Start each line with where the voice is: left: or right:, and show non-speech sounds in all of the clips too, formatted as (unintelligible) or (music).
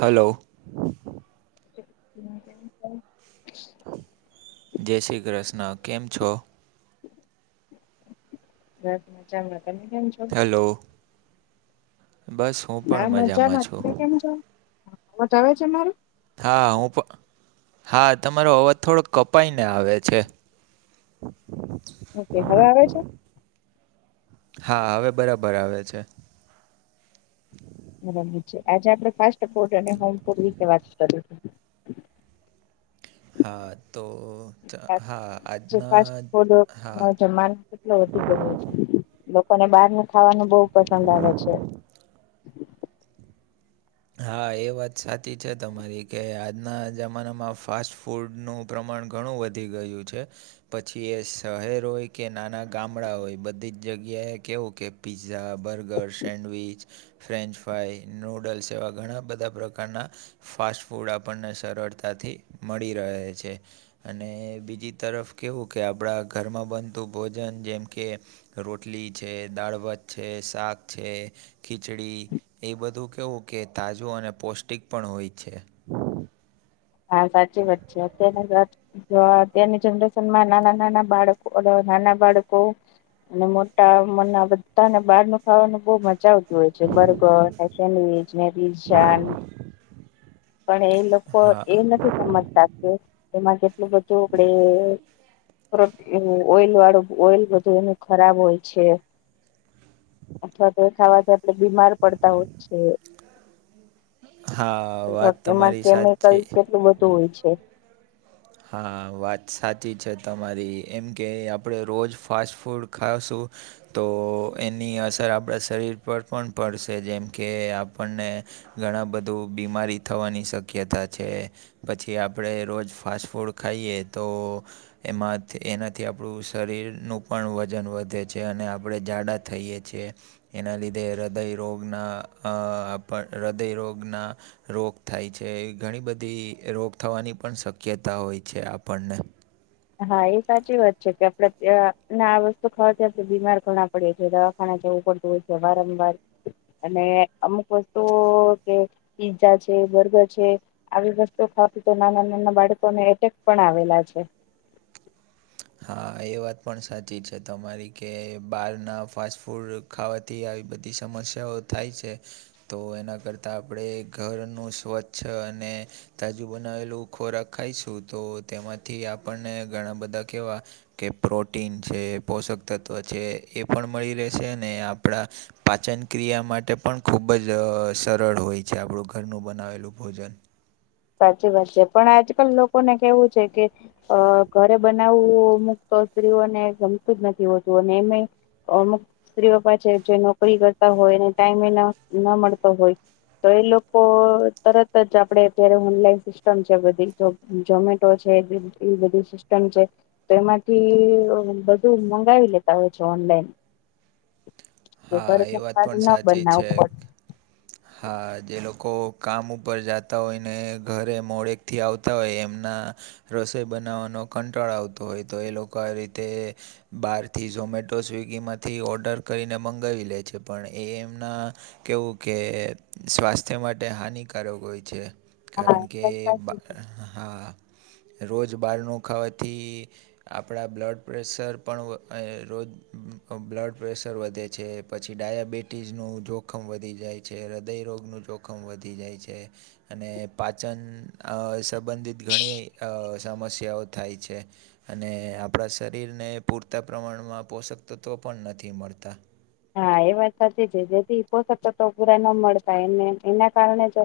right: Hello
left: (inaudible)
right: જય શ્રી કૃષ્ણ કેમ છો?
left: મજામાં તમે કેમ છો?
right: હેલો બસ હું પણ
left: હા મજામાં
right: છું
left: તમે કેમ છો અવાજ આવે છે મારું?
right: હા હું પણ હા તમારો અવાજ થોડો કપાઈને આવે છે.
left: ઓકે હવે આવે છે?
right: હા હવે બરાબર આવે છે.
left: બરાબર છે આજે આપણે ફાસ્ટ ફૂડ અને હોમ ફૂડ વિશે વાત કરીએ.
right: હા તો ચ- હા
left: જે ફાસ્ટ
right: આજના
left: ફૂડ
right: હા
left: જમાનો (unintelligible) એટ વધી ગયું છે લોકોને બહાર ને ખાવાનું બહુ પસંદ આવે છે.
right: હા એ વાત સાચી છે તમારી કે આજના જમાનામાં ફાસ્ટ ફૂડનું પ્રમાણ ઘણું વધી ગયું છે. પછી એ શહેર હોય કે નાના ગામડા હોય બધી જ જગ્યાએ કેવું કે pizza burger sandwich french fry noodles તેવા ઘણા બધા પ્રકારના ફાસ્ટ ફૂડ આપણને સરળતાથી મળી રહે છે. અને બીજી તરફ કેવું કે આપણા ઘરમાં બનતું ભોજન જેમ કે રોટલી છે દાળભાત છે શાક છે. ખીચડી એ બધું કેવું કે તાજું અને પૌષ્ટિક પણ હોય છે.
left: હા સાચી વાત છે અત્યાર ના જો અત્યારની જનરેશન માં નાના નાના બાળકો નાના બાળકો અને મોટા મ ના બધા ને બહાર ન ખાવાનું બહ મજા આવ હોય છે બર્ગર સેન્ડવીચ પીઝા ને પણ એ લોકો એ
right: હા
left: નથી સમજ તા કે એમાં કેટલું બધું આપડે ઓઈલ વાળું ઓઈલ બધું એનું ખરાબ હોય છે. અથવા તો ખાવાથી આપણે બીમાર પડતા હોય છે.
right: હા વાત
left: એમાં
right: તમારી
left: કેમિકલ
right: સાચી
left: કેટલું બધું હોય છે.
right: હા વાત સાચી છે તમારી એમ કે આપણે રોજ ફાસ્ટ ફૂડ ખાશું. તો એની અસર આપણા શરીર પર પણ પડશે જેમ કે આપણને ઘણા બધું બીમારી થવાની શક્યતા છે પછી આપણે રોજ ફાસ્ટ ફૂડ ખાઈએ તો એમાંથી એનાથી આપણું શરીરનું પણ વજન વધે છે અને આપણે જાડા થઈએ છે. એના લીધે હૃદય રોગના અ હૃદય રોગના રોગ થાય છે ઘણી બધી રોગ થવાની પણ શક્યતા હોય છે આપણને
left: હા એ સાચી વાત છે કે આપડેને આ વસ્તુ ખાવા જતા બીમાર પડાય પડ છે દવાખાના જવું પડતું હોય છે વારંવાર અને અમુક વસ્તુઓ કે પીઝા છે બર્ગર છે આવી વસ્તુ ખાતી તો નાના નાના બાળકોને એટેક પણ આવેલા છે
right: હા એ વાત પણ સાચી છે તમારી કે બહારના ફાસ્ટ ફૂડ ખાવાથી આવી બધી સમસ્યાઓ થાય છે તો એના કરતા આપણે ઘરનું સ્વચ્છ અને તાજું બનાવેલું ખોરાક ખાઈશું તો તેમાંથી આપણને ઘણા બધા કેવા કે પ્રોટીન છે પોષક તત્ત્વ છે એ પણ મળી રહેશે ને આપણા પાચનક્રિયા માટે પણ ખૂબ જ સરળ હોય છે આપણું ઘરનું બનાવેલું ભોજન
left: સાચી વાત છે પણ આજકાલ લોકોને કેવું છે કે અ ઘરે બનાવવું અમુક્ તો સ્ત્રીઓને ગમતું જ નથી હોતું અને એમે અમુક સ્ત્રીઓ પાસે જે નોકરી કરતા હોયને ટાઈમે ન મળતો હોય તો એ લોકો તરત જ આપડે અત્યારે ઓનલાઈન સિસ્ટમ છે બધી જોમેટો છે એ બધી સિસ્ટમ છે તો એમાંથી બધું મંગાવી લેતા હોય છે ઓનલાઈન
right: હા એ વાત
left: ઘરનું
right: પણ
left: ના
right: સાચી
left: બનનાવું
right: છે
left: પડ
right: હા જે લોકો કામ ઉપર જતા હોય ને ઘરે મોડેક થી આવતા હોય એમના રસોઈ બનાવવાનો કંટાળ આવતો હોય તો એ લોકો આ રીતે બહારથી ઝોમેટો સ્વિગી માંથી ઓર્ડર કરીને મંગાવી લે છે પણ એ એમના કેવું કે સ્વાસ્થ્ય માટે હાનિકારક હોય છે કારણ કે
left: પડે હા
right: હા રોજ બારનું ખાવાથી આપણા બ્લડ પ્રેશર પણ રોજ બ્લડ પ્રેશર વધે છે છે પછી ડાયાબિટીસનું જોખમ વધી જાય છે હૃદયરોગનું જોખમ વધી જાય છે અને પાચન સંબંધિત ઘણી સમસ્યાઓ થાય છે અને આપણા શરીરને પૂરતા પ્રમાણમાં પોષક તત્ત્વો પણ નથી મળતા
left: હા એ વાત સાચી છે જેથી પોષક તત્વો પૂરા ન મળતા એને એના કારણે જો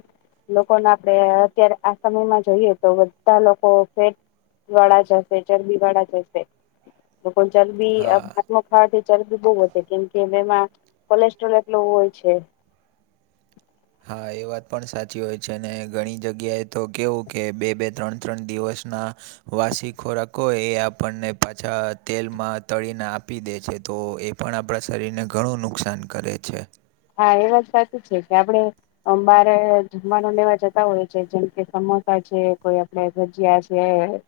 left: લોકોને આપડે અત્યારે આ સમયમાં જોઈએ તો બધા લોકો ફે વાળા જ હશે ચરબી વાળા જ હશે લોકો ચરબી
right: હા
left: ભાત ન ખાવાથી ચરબી બહુ કેમ કે એમાં કોલેસ્ટ્રોલ એટલો હોય છે
right: હા એ વાત પણ સાચી હોય છે અને ઘણી જગ્યાએ તો કેવું કે બે બે ત્રણ ત્રણ દિવસના વાસી ખોરાક એ આપણને પાછા તેલમાં તળીને આપી દે છે તો એ પણ આપણા શરીરને ઘણું નુકસાન કરે છે
left: હા એ વાત સાચી છે કે આપડે અમ બારે જમવાનું લેવા જતા હોય છે જેમ કે સમોસા છે કોઈ આપણે ભજીયા છે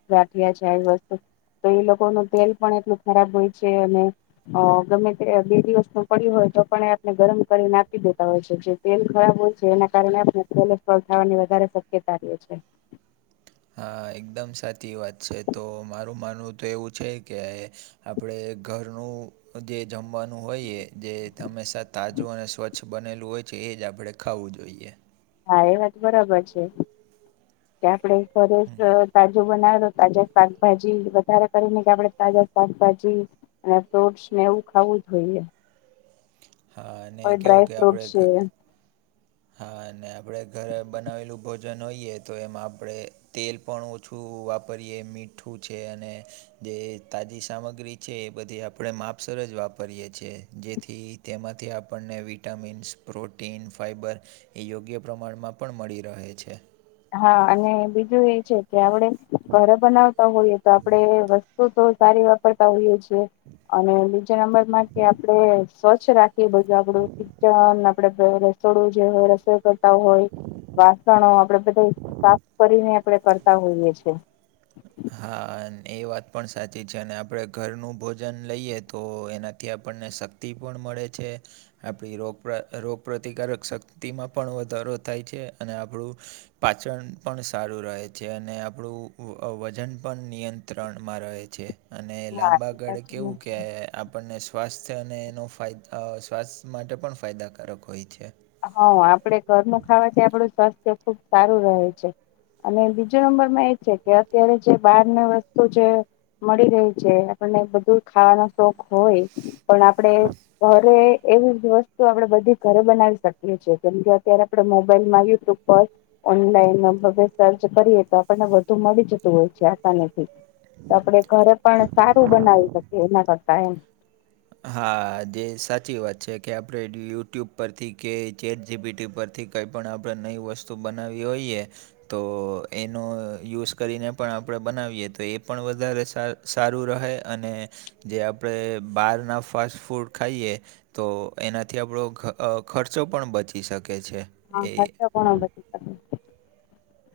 left: ગાઠિયા છે આવી વસ્તુ તો એ લોકોનું તેલ પણ એટલું ખરાબ હોય છે અને અ ગમે તે બે દિવસ ન પડ્યું હોય તો પણ એ આપને ગરમ કરી નાખી દેતા હોય છે જે તેલ ખરાબ હોય છે એના કારને સ્ટ્રોલવાની વધારે શક્યતા છે
right: હા એકદમ સાચી વાત છે તો મારું માનવું તો એવું છે કે આપણે ઘરનું જે જમવાનું હોઈએ જે હંમેશા તાજું અને સ્વચ્છ વચ્છ બનેલું હોય છે એ જ આપણે ખાવું જોઈએ
left: હા એ વાત બરાબર છે કે આપડે ઘરે જ તા જુ બનાવે તો તાજા શાકભાજી વધારે કરીને કે આપડે તાજા શાકભાજી અને ફ્રૂટ્સ ને એવું ખાવું જ જોઈએ
right: હા અને
left: કોઈ
right: કેવું
left: ડ્રાય
right: કે
left: ફ્રૂટ
right: આપણે
left: છે
right: હા અને આપડે ઘરે બનાવેલું ભોજન હોઈએ તો એમાં આપણેે તેલ પણ ઓછું વાપરીએ મીઠું છે અને જે તાજી સામગ્રી છે એ બધી આપણે માપસર જ વાપરીએ છેીએ જેથી તેમાંથી આપણને વિટામિન્સ પ્રોટીન ફાઈબર એ યોગ્ય પ્રમાણમાં પણ મળી રહે છે
left: હા અને બીજું એ છે કે આપડે ઘરે બનાવતા હોઈએ તો આપડે વસ્તુ તો સારી વાપરતા હોઈએ જ અને બીજા નંબરમાં કે આપડે સ્વચ્છ રાખીએ બધું આપડું કિચન આપડે રસોડું જે હોય રસોઈ કરતા હોય વાસણો આપડે બધા કરીને આપડે કરતા હોઈએ છે
right: હા એ વાત પણ સાચી છે અને આપડે ઘરનું ભોજન લઈએ તો એના થી આપણને શક્તિ પણ મળે છે આપડી રોગ રોગપ્રતિકારક શક્તિમાં પણ વધારો થાય છે અને આપડુ પાચન પણ સારું રહે છે અને આપડુ વજન પણ નિયંત્રણમાં રહે છે અને
left: હા
right: લાંબા
left: એ
right: ગાળે
left: સાચું
right: કેવું
left: જ
right: કે
left: છે
right: આપણને સ્વાસ્થ્ય અને એનો ફાયદ સ્વાસ્થ્ય માટે પણ ફાયદાકારક હોય છે
left: હ આપડે ઘરનું ખાવાથી આપડુ સ્વાસ્થ્ય ખુબ સારું રહે છે અને બીજો નંબર માં એ અત્યારે જે બહાર ના વસ્તુ જે મળી રહી છે આપણને બધું ખાવાનું શોખ હોય પણ આપડે ઘરે એવી જ વસ્તુ આપડે બધી ઘરે બનાવી શકીએ છીએ કેમ કે અત્યારે આપડે મોબાઈલમાં યુટ્યુબ પર ઓનલાઈન માં બધે સર્ચ કરીએ તો આપણને વધુ મળી જતું હોય છે આસાનીથી આપડે ઘરે પણ સારું બનાવી શકીએ એના કરતા એમ
right: હા જે સાચી વાત છે કે આપડે યુટ્યુબ પરથી કે ચેટ જીપીટી પરથી કંઈપણ આપડે નવી વસ્તુ બનાવવી હોઈએ તો એનો યુઝ કરીને પણ આપડે બનાવીએ તો એ પણ વધારે સા સારું રહે અને જે આપડે બારના ફાસ્ટ ફૂડ ખાઈએ તો એનાથી આપડો ખર્ચો પણ બચી શકે છે
left: હા
right: એ
left: ખર્ચો પણ બચી શકે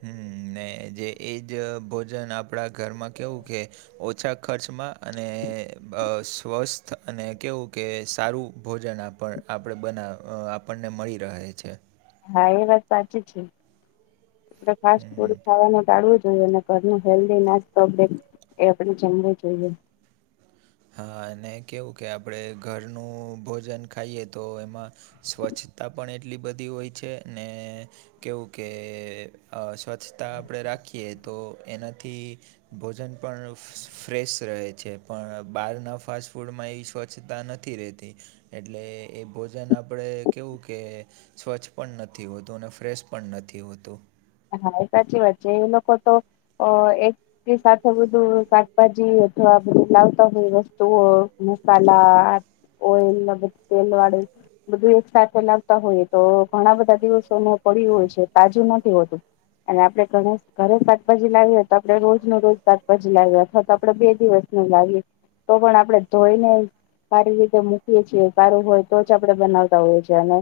right: હમ ને જે એ જ ભોજન આપડા ઘરમાં કેવું કે ઓછા ખર્ચમાં અને સ્વસ્થ અને કેવું કે સારું ભોજન આ પણ આપડે બનાવ આપણને મળી રહે છે
left: હા એ વાત સાચી છે આપડે ફાસ્ટ
right: હમ
left: ફૂડ ખાવાનું ટાળવો જોઈએ અને ઘરનું હેલ્દી નાસ્તો એ આપડે જમવું જોઈએ
right: હા અને કેવું કે આપડે ઘરનું ભોજન ખાઈએ તો એમાં સ્વચ્છતા પણ એટલી બધી હોય છે ને કેવું કે સ્વચ્છતા આપડે રાખીએ તો એનાથી ભોજન પણ ફ્રેશ રહે છે પણ બહારના ફાસ્ટ ફૂડમાં એવી સ્વચ્છતા નથી રહેતી એટલે એ ભોજન આપડે કેવું કે સ્વચ્છ પણ નથી હોતું અને ફ્રેશ પણ નથી હોતું
left: હા એ સાચી વાત છે એ લોકો તો અ એ કી સાથે બધું શાકભાજી અથવા બધુ લાવતા હોય વસ્તુઓ મસાલા ઓઈલ તેલ વાળું બધું એક સાથે લાવતા હોયએ તો ઘણા બધા દિવસો ને પડ્યું હોય છે તાજું નથી હોતું અને આપડે ઘરે શાકભાજી લાવીએ હોય તો આપડે રોજ ન રોજ શાકભાજી લાવીએ અથવા તો આપડે બે દિવસ લાવિયે તો પણ આપડે ધોઈને સારી રીતે મુ એ છીએ સારું હોય તો જ આપણે બનાવતા હોઈએ છે અને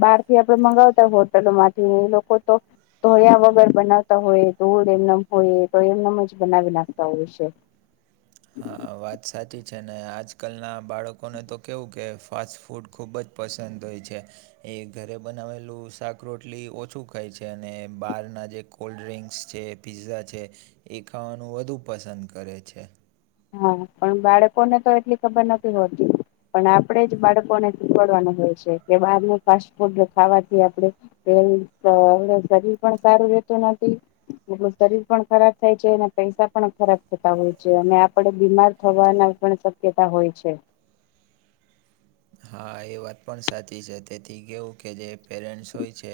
left: બહાર થી આપડે મગાવતા હોય હોટલોમાંથી લોકો તો ધોયા વગર બનાવતા હોય તોડ એમનેમ હોય તો એમનેમ જ બનાવી નાખતા હોય છે
right: હા વાત સાચી છે ને આજકાલના બાળકોને તો કેવું કે ફાસ્ટ ફૂડ ખૂબ જ પસંદ હોય છે એ ઘરે બનાવેલું શાક રટલી ઓછું ખાય છે અને બહાર ના જે કોલ્ડ ડ્રિક્સ છે પીઝા છે એ ખાવાનું વધુ પસંદ કરે છે
left: હા પણ બાળકોને તો એટલી ખબર નથી હોતી. પણ આપડે જ બાળકોને શીખવાડવાનું હોય છે કે બહારનું ફાસ્ટ ફૂડ ખાવાથી આપડે તેની જ પર એ હ શરીર પણ સારું રહેતું નથી. એટલે શરીર પણ ખરાબ થાય છે એના પૈસા પણ ખરાબ થતા હોય છે અને આપ પડ બીમાર થવાની પણ શક્યતા હોય છે.
right: હા એ વાત પણ સાચી છે તેથી કેવું કે જે પેરેન્ટ્સ હોય છે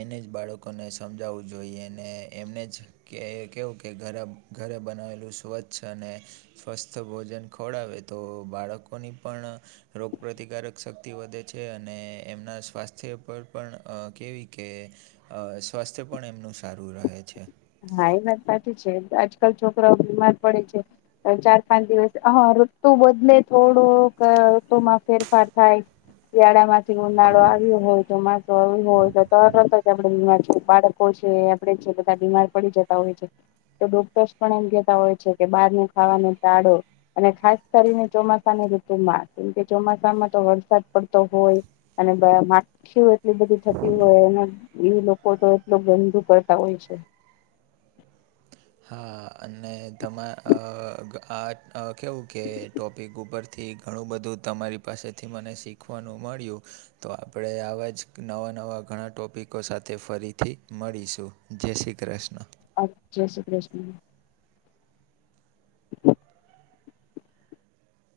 right: એને જ બાળકોને સમજાવવું જોઈએ અને એમને જ કે કેવું કે ઘરભ ઘરે બનાવેલું સ્વચ્છ અને સ્વસ્થ ભોજન ખવડાવે તો બાળકોની પણ રોક પ્રતિકારક શક્તિ વધે છે અને એમના સ્વાસ્થ્ય પર પણ અ કેવી કે અ સ્વાસ્થ્ય પણ એમનું સારું રહે છે.
left: હા એ વાત સાચી છે આજકાલ છોકરાઓ બીમાર પડે છે અ ચાર પાંચ દિવસ હ ઋતુ બદલે થોડુંક ઋતુમાં ફેરફાર થાય શિયાળા માંથી ઉનાળો આવ્યો હોય ચોમાસું આવ્યું હોય તો તરત જ આપડે બાળક તો છે આપડે છે બધા બીમાર પડી જતા હોય છે. તો ડોક્ટર્સ પણ એમ કેતા હોય છે કે બહાર નું ખાવાનું ટાળો. અને ખાસ કરીને ચોમાસાની ઋતુમાં કેમ કે ચોમાસામાં તો વરસાદ પડતો હોય અને દવામાં ખીઓ એટલી બધી થતી હોય ને એ લોકો તો એટલું ગંદુ કરતા હોય છે.
right: હા અને તમા અ આ અ કેવું કે ટોપિક ઉપર થી ઘણું બધું તમારી પાસેથી મને શીખવાનું મળ્યું. તો આપડે આવા જ નવા નવા ઘણા ટોપિકો સાથે ફરીથી મળીશું. જય શ્રી ક્રશ્ર્ન.
left: અહ જય શ્રી ક્રષ્ન. (unintelligible)